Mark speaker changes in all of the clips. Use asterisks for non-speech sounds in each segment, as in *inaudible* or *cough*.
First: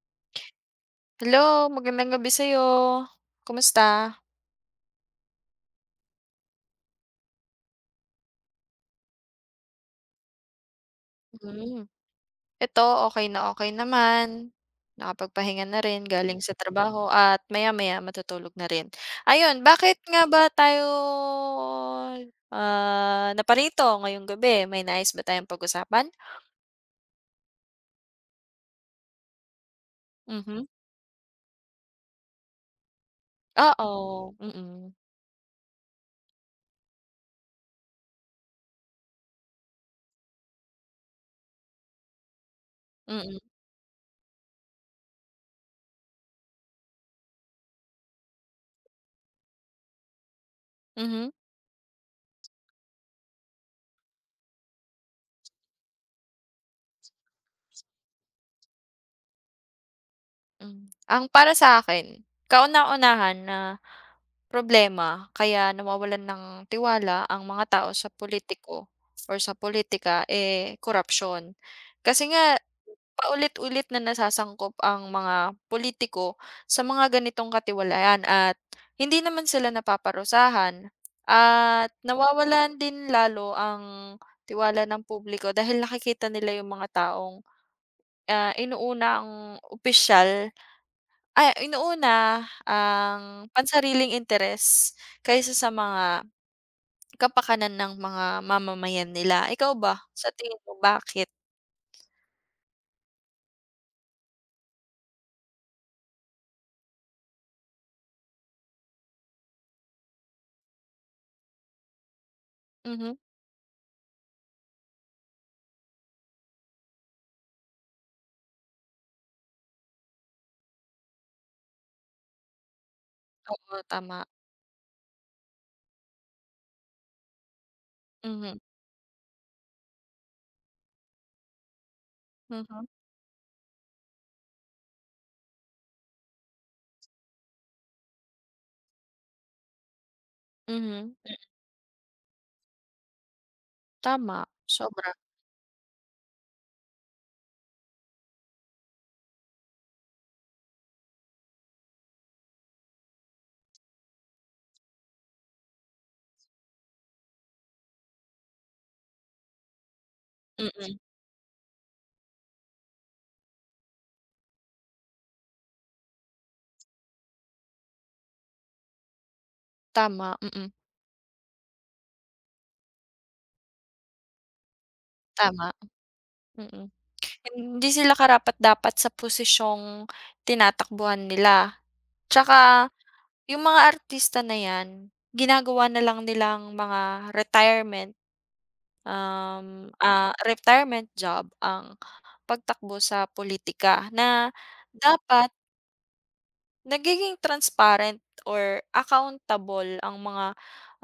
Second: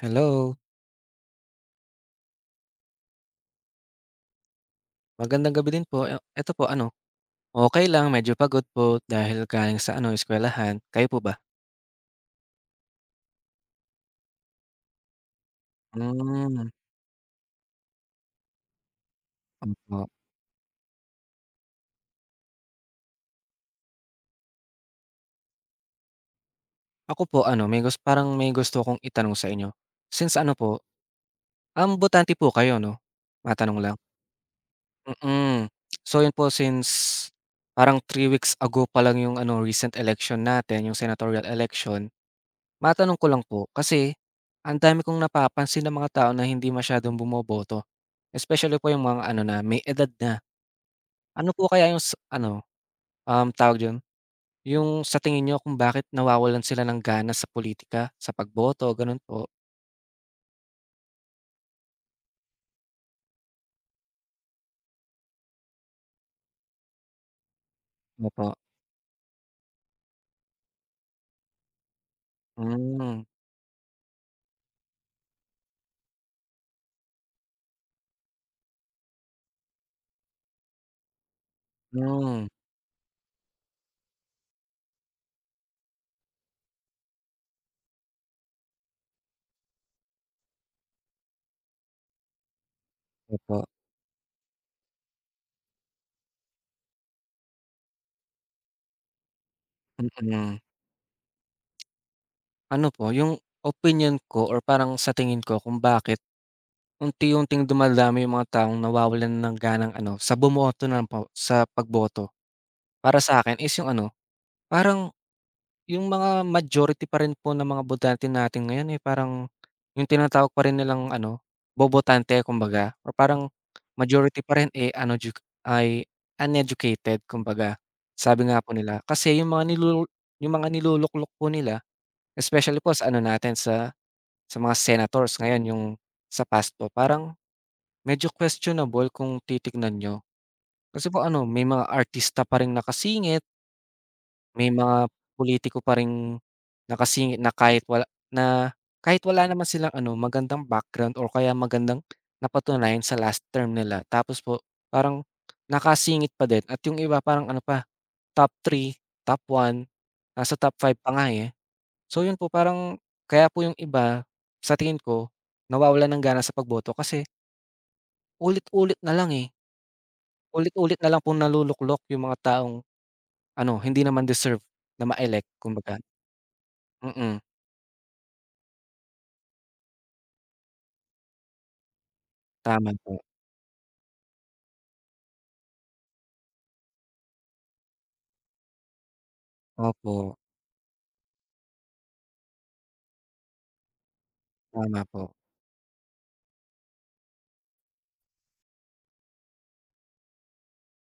Speaker 1: Hello,
Speaker 2: Hello, magandang gabi sa'yo. Kumusta?
Speaker 1: magandang gabi din po. Eh, eto po ano, okay lang medyo pagod po dahil galing sa ano, eskwelahan. Kayo po ba?
Speaker 2: Hmm, eto okay na okay naman. Nakapagpahinga na rin galing sa
Speaker 1: Hmm,
Speaker 2: trabaho at maya-maya matutulog na rin. Ayun, bakit
Speaker 1: opo.
Speaker 2: nga ba tayo, naparito ngayong gabi? May nais ba tayong pag-usapan?
Speaker 1: Ako po ano, may gusto parang may gusto akong itanong sa inyo. Since ano
Speaker 2: Mhm,
Speaker 1: po, botante po kayo 'no? Matanong lang?
Speaker 2: oo, mm,
Speaker 1: Mm. So yun po, since parang 3 weeks ago pa lang yung ano, recent election natin, yung senatorial election. Matanong ko
Speaker 2: mm,
Speaker 1: lang po, kasi ang dami kong napapansin ng mga tao na hindi masyadong bumoboto, especially po yung mga ano na may edad na.
Speaker 2: mhm,
Speaker 1: Ano po kaya yung ano, tawag dun, yung sa tingin niyo kung bakit nawawalan sila ng gana sa politika sa pagboto, ganun po?
Speaker 2: hmm. Ang para sa'kin, kauna-unahan na problema kaya nawawalan ng tiwala ang mga tao sa
Speaker 1: Opo.
Speaker 2: politiko or sa politika eh, korapsyon. Kasi nga
Speaker 1: Hmm,
Speaker 2: paulit-ulit na nasasangkop ang mga politiko sa mga ganitong katiwalian at hindi naman sila napaparusahan at
Speaker 1: hmm,
Speaker 2: nawawalan din lalo ang tiwala ng publiko dahil nakikita nila yung mga taong, inuuna ang opisyal ay, inuuna ang
Speaker 1: opo,
Speaker 2: pansariling interes kaysa sa mga kapakanan ng mga mamamayan nila. Ikaw ba, sa
Speaker 1: mm.
Speaker 2: tingin mo bakit?
Speaker 1: Ano po, yung opinion ko or parang sa tingin ko kung bakit unti-unting dumadami yung mga taong nawawalan ng ganang ano, sa bumoto na po, sa pagboto,
Speaker 2: Mhm,
Speaker 1: para sa akin is yung ano, parang yung mga majority pa rin po ng mga botante natin ngayon, eh, parang yung tinatawag pa rin nilang ano, bobotante kumbaga or parang
Speaker 2: oo, tama.
Speaker 1: majority pa rin, eh, ay uneducated kumbaga, sabi nga
Speaker 2: Mhm,
Speaker 1: po nila. Kasi yung mga nilulu yung mga niluluklok po nila, especially
Speaker 2: mhm,
Speaker 1: po sa ano natin sa mga senators ngayon, yung sa past po, parang medyo questionable kung titignan niyo. Kasi
Speaker 2: mhm,
Speaker 1: po ano, may mga artista pa ring nakasingit.
Speaker 2: tama,
Speaker 1: May mga
Speaker 2: sobra,
Speaker 1: pulitiko pa ring nakasingit na kahit wala naman silang ano, magandang background or kaya magandang napatunayan sa last term nila. Tapos po parang nakasingit pa din at yung iba parang ano pa, top three, top 1, nasa top five
Speaker 2: mm,
Speaker 1: pa nga, eh. So yun po, parang kaya po yung iba sa tingin ko nawawala ng gana sa pagboto kasi ulit-ulit na lang, eh.
Speaker 2: tama, mm,
Speaker 1: Ulit-ulit na lang pong naluluklok yung mga taong ano, hindi naman deserve na ma-elect
Speaker 2: tama,
Speaker 1: kumbaga,
Speaker 2: mm.
Speaker 1: mm.
Speaker 2: Hindi sila karapat-dapat sa posisyong tinatakbuhan nila. Tsaka
Speaker 1: Tama po.
Speaker 2: yung mga artista na yan ginagawa na lang nilang mga
Speaker 1: Opo,
Speaker 2: retirement job ang pagtakbo sa politika na
Speaker 1: tama po.
Speaker 2: dapat nagiging transparent or accountable ang mga,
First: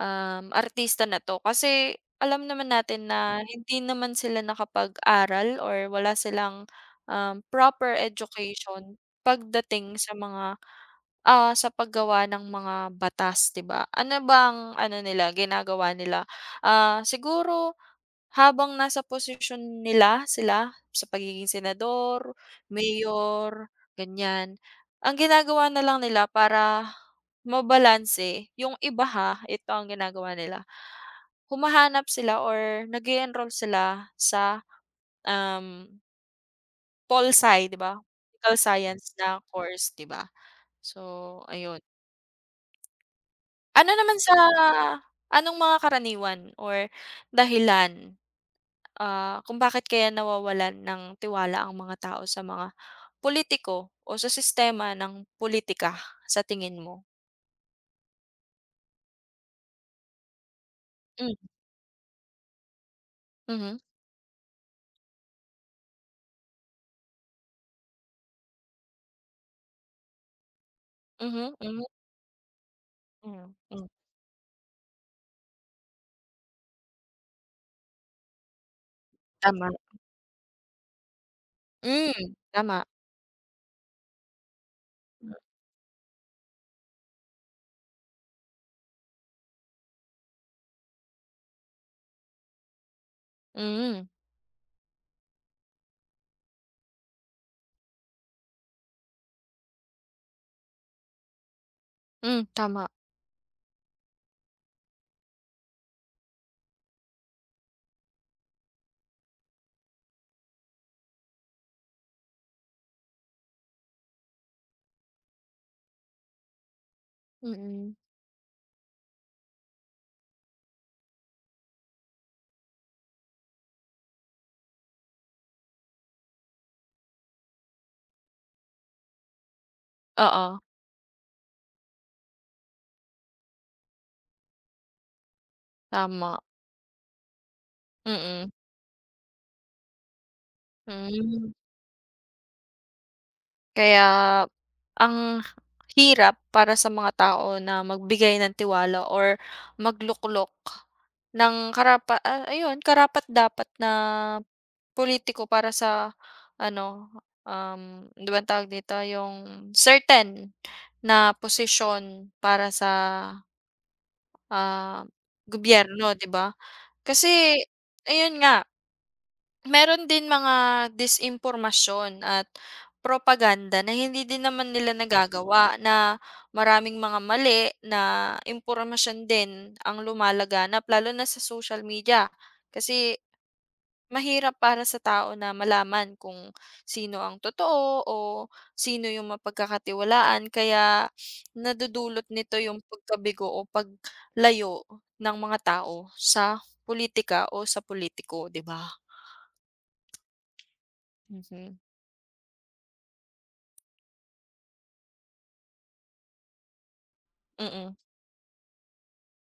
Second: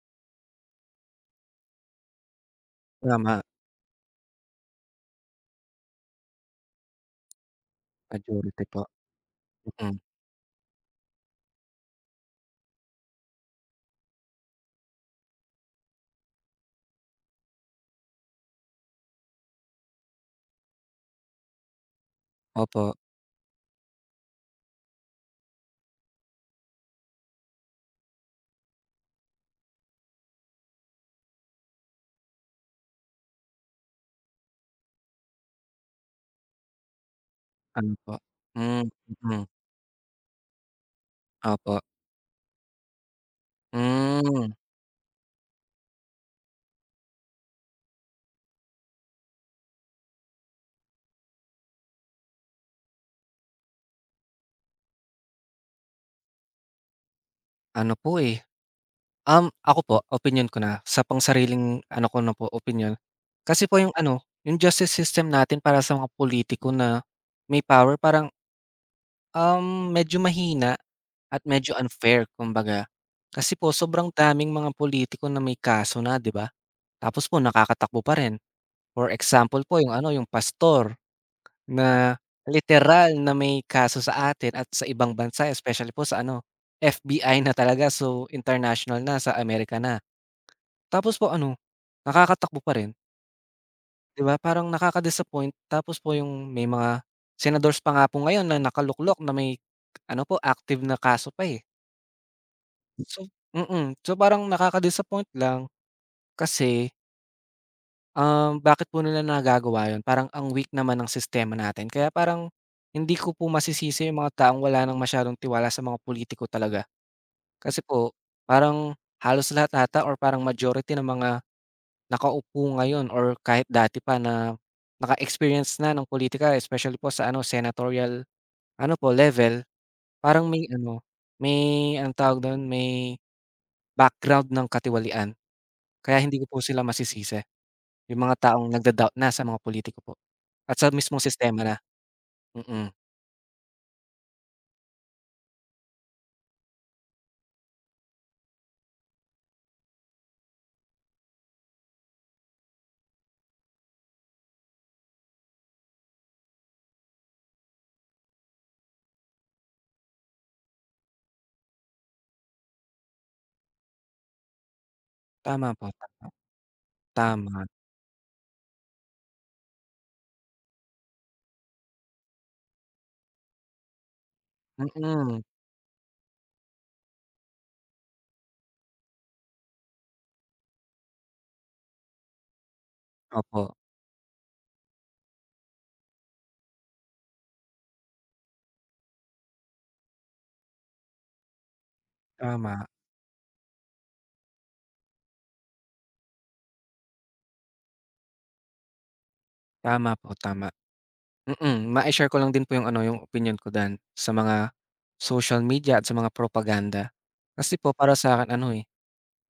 Speaker 2: artista na 'to. Kasi alam naman natin na
Speaker 1: Tama,
Speaker 2: hindi naman sila nakapag-aral or wala silang, proper
Speaker 1: majority po,
Speaker 2: education
Speaker 1: mm.
Speaker 2: pagdating sa mga, sa paggawa ng mga batas, 'di ba? Ano bang ano nila, ginagawa nila, siguro habang nasa posisyon nila sila sa pagiging senador,
Speaker 1: Opo,
Speaker 2: mayor, ganyan, ang ginagawa na lang nila para mabalanse yung iba ha, ito ang ginagawa nila, humahanap sila or nag enroll sila sa, um, pol-sci 'di
Speaker 1: ano
Speaker 2: ba?
Speaker 1: po,
Speaker 2: Political
Speaker 1: hmm,
Speaker 2: science na
Speaker 1: mm.
Speaker 2: course 'di ba? So
Speaker 1: Opo,
Speaker 2: ayun. Ano naman sa
Speaker 1: hmm,
Speaker 2: anong mga karaniwan or dahilan kung bakit kaya nawawalan ng tiwala ang mga tao sa mga politiko o sa sistema ng politika sa tingin mo?
Speaker 1: ano po, eh, ako po opinyon ko na sa
Speaker 2: Hmm,
Speaker 1: pangsariling ano ko na po opinyon, kasi po
Speaker 2: mhm,
Speaker 1: yung ano, yung justice system natin para sa mga pulitiko na may power parang, medyo mahina at
Speaker 2: mhm,
Speaker 1: medyo
Speaker 2: mhm,
Speaker 1: unfair kumbaga.
Speaker 2: hmm,
Speaker 1: Kasi po
Speaker 2: hmm,
Speaker 1: sobrang daming mga pulitiko na may kaso na, 'di ba? Tapos po nakakatakbo pa rin. For example
Speaker 2: tama.
Speaker 1: po yung ano, yung pastor.
Speaker 2: Hmm,
Speaker 1: Na
Speaker 2: tama.
Speaker 1: literal na may kaso sa atin at sa ibang bansa especially po sa ano, FBI na talaga, so international na sa Amerika na. Tapos po ano, nakakatakbo pa rin,
Speaker 2: Hmm,
Speaker 1: 'di ba, parang nakaka-disappoint, tapos po yung may mga senadors pa nga po ngayon na nakaluklok na may ano po active na kaso pa, eh.
Speaker 2: hmm, tama,
Speaker 1: So mm, so parang nakaka-disappoint lang kasi Bakit po nila nagagawa yun? Parang ang weak naman ng sistema natin kaya parang hindi ko po masisisi yung mga taong wala nang masyadong tiwala sa mga politiko talaga. Kasi
Speaker 2: mm.
Speaker 1: po parang halos lahat ata or parang majority ng mga nakaupo ngayon or kahit dati pa na naka-experience na ng politika especially po sa ano senatorial ano po level, parang
Speaker 2: Oo,
Speaker 1: may ano, may anong tawag dun, may background ng katiwalian. Kaya
Speaker 2: tama,
Speaker 1: hindi ko po sila masisisi. Yung mga
Speaker 2: mm,
Speaker 1: taong nagda-doubt na sa mga pulitiko po at sa mismong
Speaker 2: hmm.
Speaker 1: sistema na. Mm,
Speaker 2: Kaya ang hirap para sa mga tao na magbigay ng tiwala or magluklok ng ayun, karapat-dapat na politiko para sa ano, 'di ba ang tawag dito, yung certain na posisyon para sa, ah,
Speaker 1: tama po,
Speaker 2: gobyerno, 'di
Speaker 1: tama,
Speaker 2: ba? Kasi
Speaker 1: tama.
Speaker 2: ayun nga meron din mga disinformasyon at propaganda na hindi din naman nila
Speaker 1: Mm,
Speaker 2: nagagawa na maraming mga mali na impormasyon din ang lumalaganap lalo na sa social media. Kasi
Speaker 1: opo,
Speaker 2: mahirap para sa tao na malaman kung sino ang totoo o sino yung mapagkakatiwalaan kaya nadudulot nito yung
Speaker 1: tama,
Speaker 2: pagkabigo o paglayo ng mga tao sa politika o sa politiko, 'di ba?
Speaker 1: tama po, tama.
Speaker 2: Mhm,
Speaker 1: Mm, mai-share ko lang din po yung ano, yung opinyon ko diyan sa mga social media at sa mga propaganda. Kasi po
Speaker 2: mm.
Speaker 1: para sa'kin ano, eh,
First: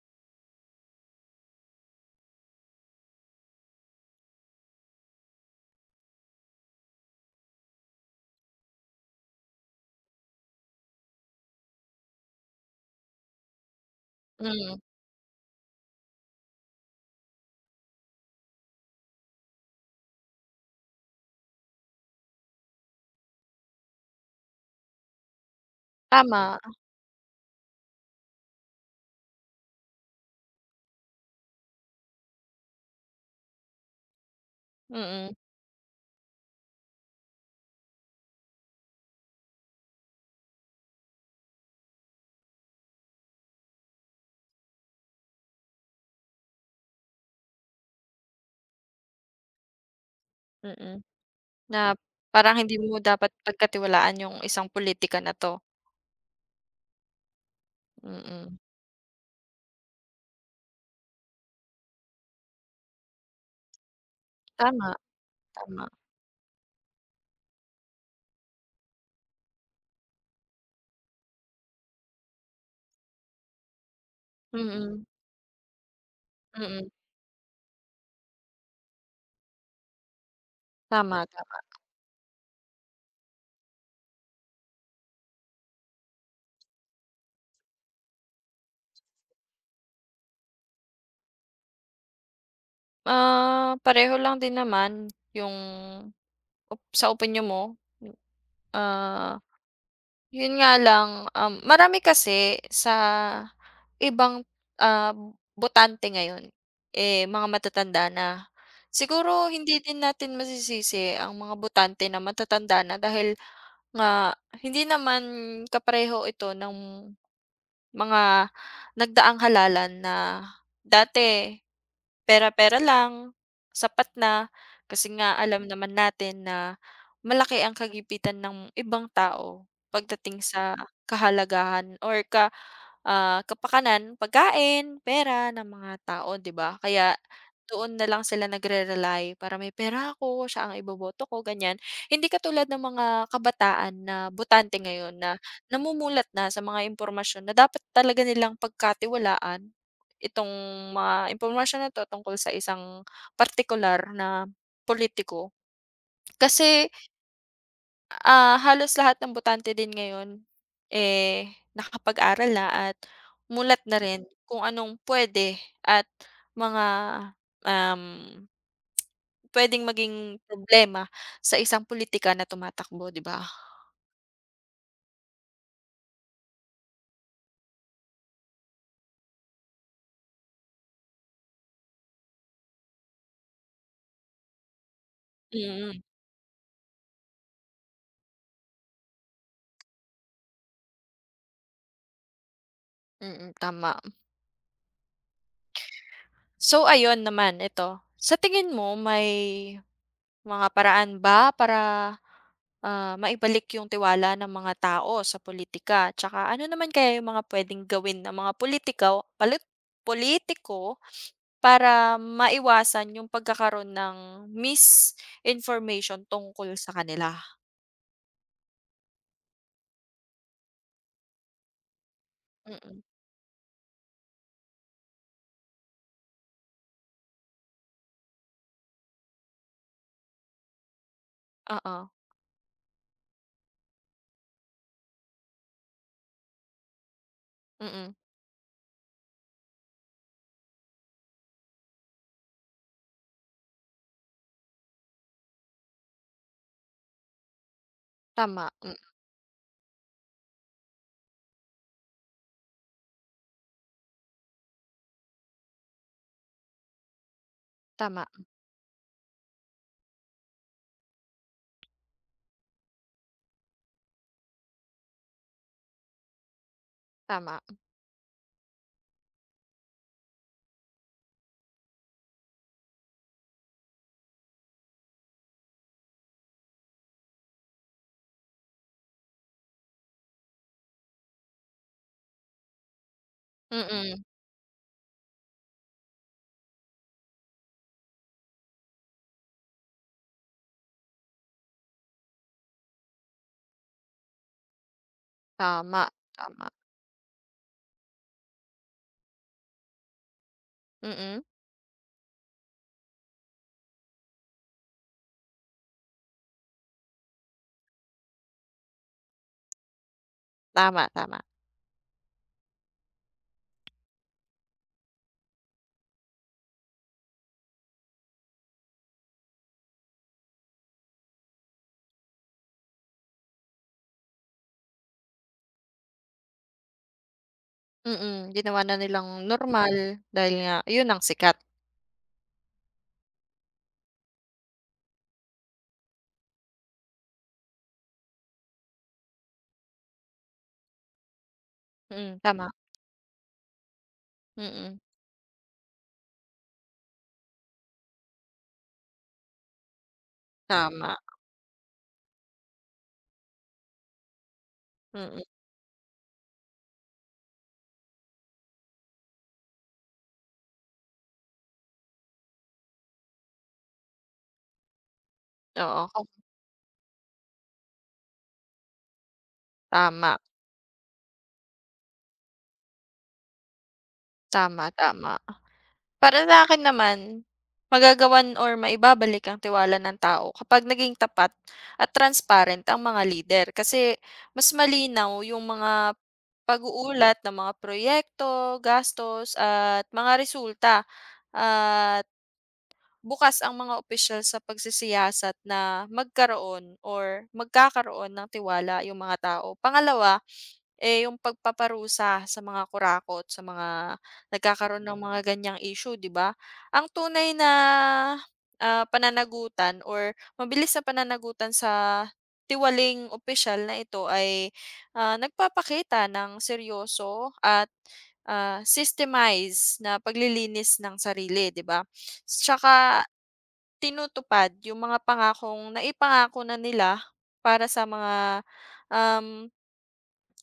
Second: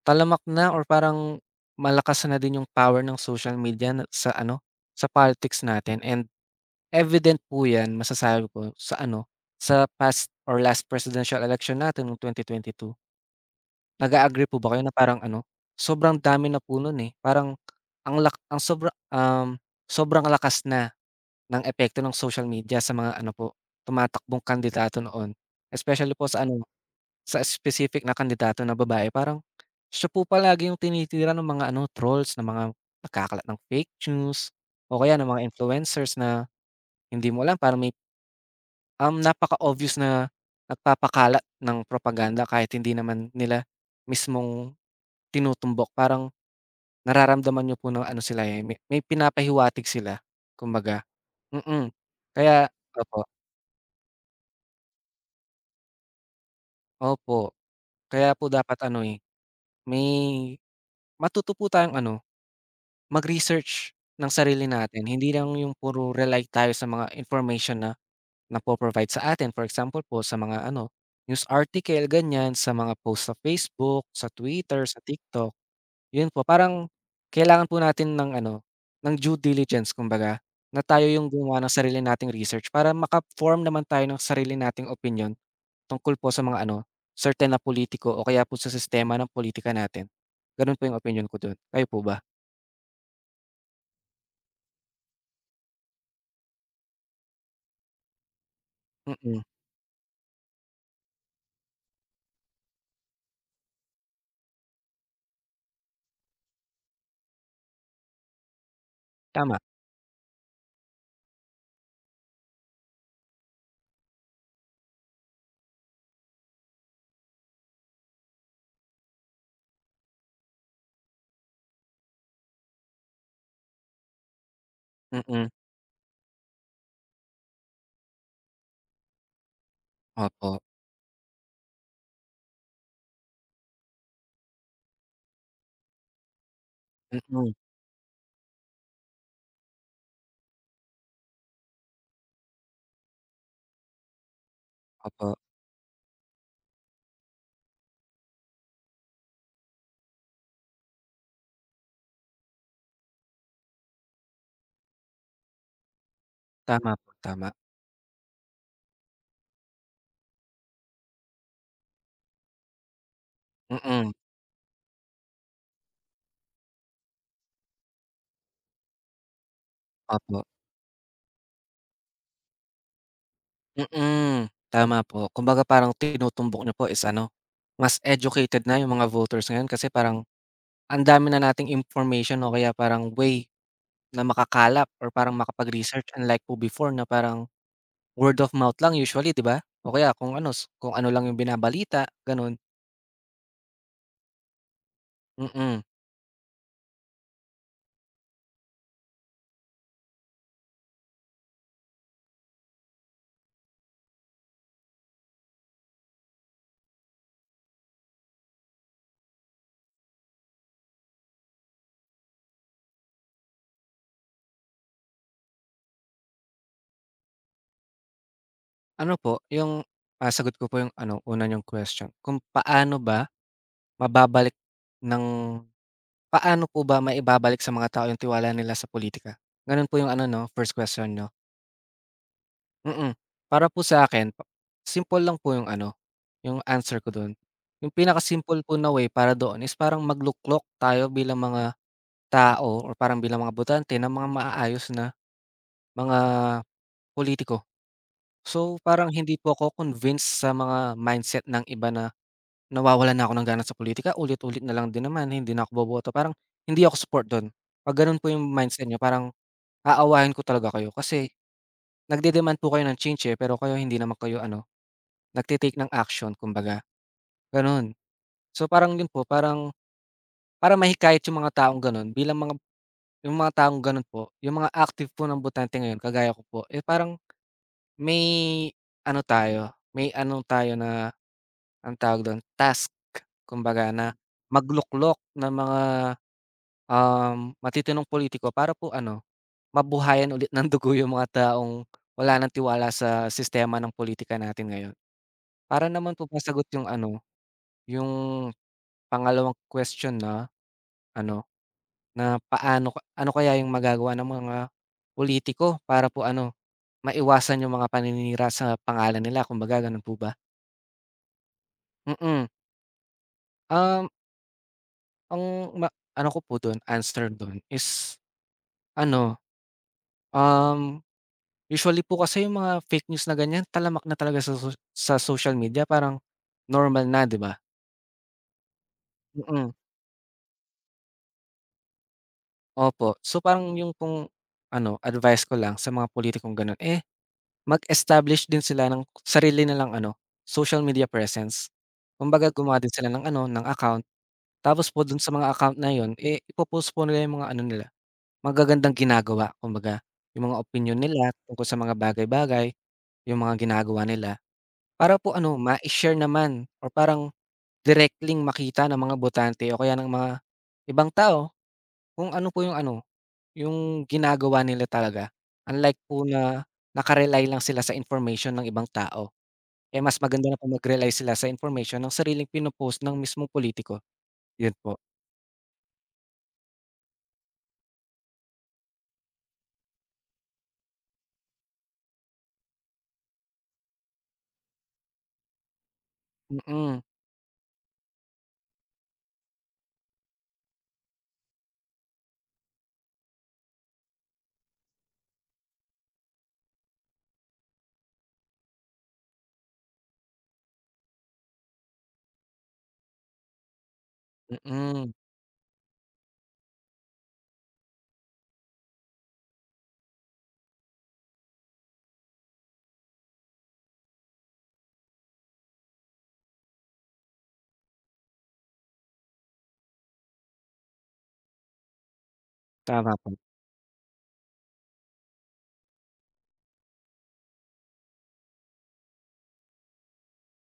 Speaker 1: talamak na or parang malakas na din yung power ng social media na sa ano, sa politics natin, and evident po 'yan, masasabi ko sa ano, sa past or last presidential election natin noong 2022. Nag-a-agree po ba
Speaker 2: Mm,
Speaker 1: kayo na parang ano, sobrang dami na po no'n, eh, parang ang lak ang sobra um, sobrang lakas na ng epekto ng social media sa mga ano po, tumatakbong kandidato noon. Especially po sa
Speaker 2: tama,
Speaker 1: ano, sa specific na kandidato na babae, parang siya po palagi yung tinitira ng mga ano, trolls, ng mga nagkakalat ng fake news o kaya ng
Speaker 2: mm,
Speaker 1: mga influencers na hindi mo alam, parang napaka-obvious na nagpapakalat ng propaganda kahit hindi naman nila mismong tinutumbok. Parang nararamdaman niyo po na ano sila, eh, may pinapahiwatig sila
Speaker 2: mm.
Speaker 1: kumbaga, mm.
Speaker 2: Na parang
Speaker 1: Kaya
Speaker 2: hindi mo
Speaker 1: opo,
Speaker 2: dapat pagkatiwalaan yung isang pulitika na 'to,
Speaker 1: opo. Kaya po
Speaker 2: mm.
Speaker 1: dapat ano, eh, may matuto po tayong ano, mag-research ng sarili
Speaker 2: Tama,
Speaker 1: natin. Hindi lang yung
Speaker 2: tama,
Speaker 1: puro rely tayo sa mga information na napo-provide sa atin. For example po sa mga ano, news article, ganyan, sa mga post sa Facebook, sa Twitter, sa
Speaker 2: mm,
Speaker 1: TikTok. Yun po, parang
Speaker 2: mm,
Speaker 1: kailangan po natin ng ano, ng due diligence kumbaga, na tayo
Speaker 2: tama,
Speaker 1: yung
Speaker 2: tama.
Speaker 1: gumawa ng sarili nating research para maka-form naman tayo ng sarili nating opinyon tungkol po sa mga ano, certain na politiko o kaya po sa sistema ng politika natin. Ganun po yung opinyon ko dun. Kayo po ba?
Speaker 2: Ah, pareho lang din naman yung sa opinyon mo, ah
Speaker 1: Mm,
Speaker 2: Yun nga lang, marami kasi sa ibang, ah, botante ngayon, eh, mga matatanda na. Siguro
Speaker 1: tama.
Speaker 2: hindi din natin masisisi ang mga botante na matatanda na dahil nga hindi naman kapareho ito ng mga nagdaang halalan na dati. Pera-pera lang, sapat na, kasi nga
Speaker 1: Mm,
Speaker 2: alam naman natin na malaki ang kagipitan ng ibang tao pagdating
Speaker 1: opo.
Speaker 2: sa kahalagahan or kapakanan, pagkain, pera ng mga tao, 'di ba? Kaya
Speaker 1: Mm,
Speaker 2: doon na lang sila nagre-rely para, "May pera ako, siya ang iboboto ko," ganyan. Hindi katulad ng mga kabataan na botante ngayon na
Speaker 1: opo.
Speaker 2: namumulat na sa mga impormasyon na dapat talaga nilang pagkatiwalaan itong mga impormasyon na 'to tungkol sa isang partikular na politiko. Kasi,
Speaker 1: Tama po, tama.
Speaker 2: halos lahat ng botante din ngayon, eh, nakapag-aral na at mulat na
Speaker 1: Mm,
Speaker 2: rin kung anong pwede at mga, um, puwedeng maging
Speaker 1: opo.
Speaker 2: problema sa isang politika na tumatakbo, 'di ba?
Speaker 1: Mm, tama po. Kumbaga parang tinutumbok niyo po is ano, mas educated na yung mga voters ngayon kasi parang ang dami na nating information o kaya parang way na makakalap or parang
Speaker 2: Mm,
Speaker 1: makapag-research, unlike po before na parang word of mouth lang usually, 'di ba? O kaya kung ano lang yung binabalita, gano'n.
Speaker 2: mm, tama.
Speaker 1: Mm.
Speaker 2: So ayun naman, ito, sa tingin mo may mga paraan ba para maibalik yung tiwala ng mga tao sa politika, tsaka ano naman kaya yung mga puwedeng gawin ng mga politikaw palit politiko para maiwasan yung pagkakaroon ng misinformation tungkol sa kanila?
Speaker 1: Ano po, yung, ah, sagot ko po yung ano, una yung question, kung paano
Speaker 2: Mm,
Speaker 1: ba mababalik ng paano po ba maibabalik sa mga tao yung tiwala nila sa politika? Gano'n po yung ano 'no, first question niyo.
Speaker 2: oo,
Speaker 1: Mm. Para po sa'kin, simple lang po yung ano, yung answer ko dun. Yung
Speaker 2: mm.
Speaker 1: pinakasimple po na way para doon is parang magluklok tayo bilang mga tao or parang bilang mga botante ng mga maayos na mga politiko.
Speaker 2: Tama,
Speaker 1: So parang
Speaker 2: mm,
Speaker 1: hindi po ako convinced sa mga mindset ng iba na nawawalan na ako ng gana sa politika ulit-ulit na lang din naman, hindi na ako boboto, parang hindi ako support dun. 'Pag ganun
Speaker 2: tama,
Speaker 1: po yung mindset niyo, parang aawahin ko talaga kayo kasi nagde-demand po kayo ng change, eh, pero kayo hindi naman kayo ano, nagte-take ng action kumbaga,
Speaker 2: tama,
Speaker 1: gano'n. So parang 'yun po, parang para mahikayat yung mga taong gano'n bilang mga yung mga taong gano'n po, yung mga active po ng botante ngayon kagaya ko po, eh, parang may may ano tayo na anong tawag do'n, task kumbaga na
Speaker 2: mm,
Speaker 1: magluklok ng mga, matitinong politiko para po ano, mabuhayan ulit *laughs* ng dugo yung mga taong wala ng tiwala sa sistema ng politika natin ngayon. Para
Speaker 2: tama,
Speaker 1: naman po masagot
Speaker 2: tama,
Speaker 1: yung ano, yung pangalawang question na
Speaker 2: mm,
Speaker 1: ano, na paano ka ano kaya yung magagawa ng mga politiko para po ano, maiwasan yung mga paninira sa pangalan nila kumbaga gano'n po ba?
Speaker 2: tama, tama,
Speaker 1: Mm. Um, ang ma ano ko po dun, answer dun is ano, um, usually po kasi yung mga fake news na ganyan talamak na talaga sa social media parang normal na, 'di ba?
Speaker 2: mm. Ginawa na nilang
Speaker 1: Mm,
Speaker 2: normal dahil nga yun ang sikat.
Speaker 1: opo. So parang yung pong ano, advice ko lang sa mga pulitikong gano'n, eh, mag-establish din sila ng sarili nilang ano, social media presence.
Speaker 2: Mm,
Speaker 1: Kumbaga
Speaker 2: tama,
Speaker 1: gumawa din sila ng ano, ng account, tapos
Speaker 2: mm,
Speaker 1: po dun sa mga account na yun, eh, ipo-post po nila yung mga ano nila, magagandang ginagawa kumbaga. Yung mga opinyon
Speaker 2: tama,
Speaker 1: nila tungkol sa mga bagay-bagay, yung mga ginagawa nila. Para po
Speaker 2: mm,
Speaker 1: ano, ma share naman or parang directly makita ng mga botante o kaya ng mga ibang tao kung ano po yung ano, yung ginagawa nila talaga. Unlike po
Speaker 2: oo.
Speaker 1: na naka lang sila sa information ng ibang tao. Eh, mas
Speaker 2: Tama,
Speaker 1: maganda na kung mag-rely sila sa impormasyon ng sariling pino ng mismong politiko, 'yun
Speaker 2: tama,
Speaker 1: po.
Speaker 2: tama. Para sa'kin naman, magagawan or maibabalik ang tiwala ng tao kapag naging tapat at transparent ang mga lider. Kasi mas malinaw yung mga
Speaker 1: Mm,
Speaker 2: pag-uulat ng mga proyekto, gastos at mga resulta at bukas ang mga opisyal sa pagsisiyasat na magkaroon or magkakaroon ng tiwala yung mga tao. Pangalawa, eh, yung pagpaparusa sa mga kurakot, sa mga nagkakaroon
Speaker 1: mm.
Speaker 2: ng mga ganyang issue, 'di ba? Ang tunay na ah, pananagutan or mabilis na pananagutan sa tiwaling opisyal na ito ay nagpapakita ng seryoso at systemize na paglilinis ng sarili, 'di ba?
Speaker 1: Tama
Speaker 2: Tsaka
Speaker 1: po,
Speaker 2: tinutupad yung mga pangakong naipangako na nila para sa mga, um,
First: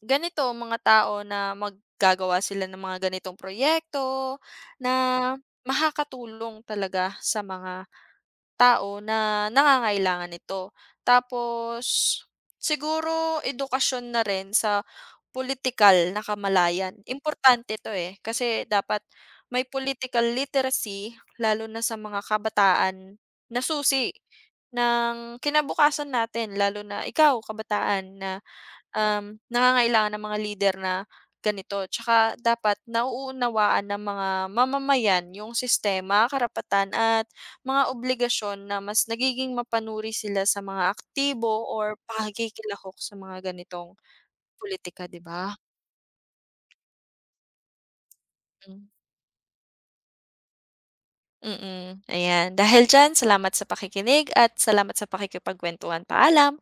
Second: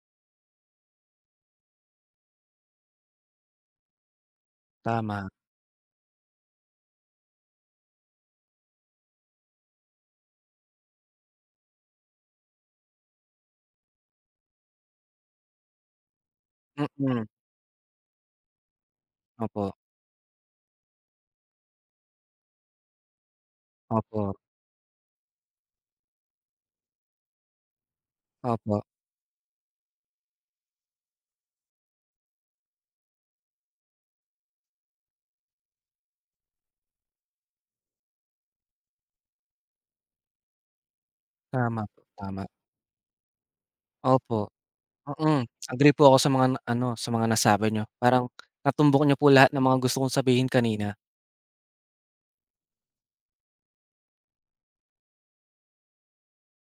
Speaker 2: ganito mga tao na mag gagawa sila ng mga ganitong proyekto na
Speaker 1: tama.
Speaker 2: makakatulong talaga sa mga tao na nangangailangan nito. Tapos siguro edukasyon na rin sa political na kamalayan.
Speaker 1: Mm,
Speaker 2: Importante 'to, eh, kasi dapat may
Speaker 1: opo,
Speaker 2: political literacy lalo na sa mga kabataan na susi
Speaker 1: opo,
Speaker 2: ng kinabukasan natin lalo na ikaw kabataan na
Speaker 1: opo.
Speaker 2: nangangailangan ng mga lider na ganito. Tsaka dapat nauunawaan ng mga mamamayan yung sistema, karapatan at mga obligasyon na mas nagiging mapanuri sila sa mga aktibo
Speaker 1: Tama
Speaker 2: or
Speaker 1: po, tama.
Speaker 2: pakikilahok sa mga ganitong
Speaker 1: Opo,
Speaker 2: politika, 'di
Speaker 1: mm.
Speaker 2: ba?
Speaker 1: Agree po ako sa mga ano, sa mga nasabi niyo. Parang
Speaker 2: Hmm, mm.
Speaker 1: natumbok niyo po lahat ng mga gusto kong sabihin kanina.
Speaker 2: Mm-mm. Ayan, dahil diyan salamat sa pakikinig at salamat sa pakikipagkuwentuhan. Paalam.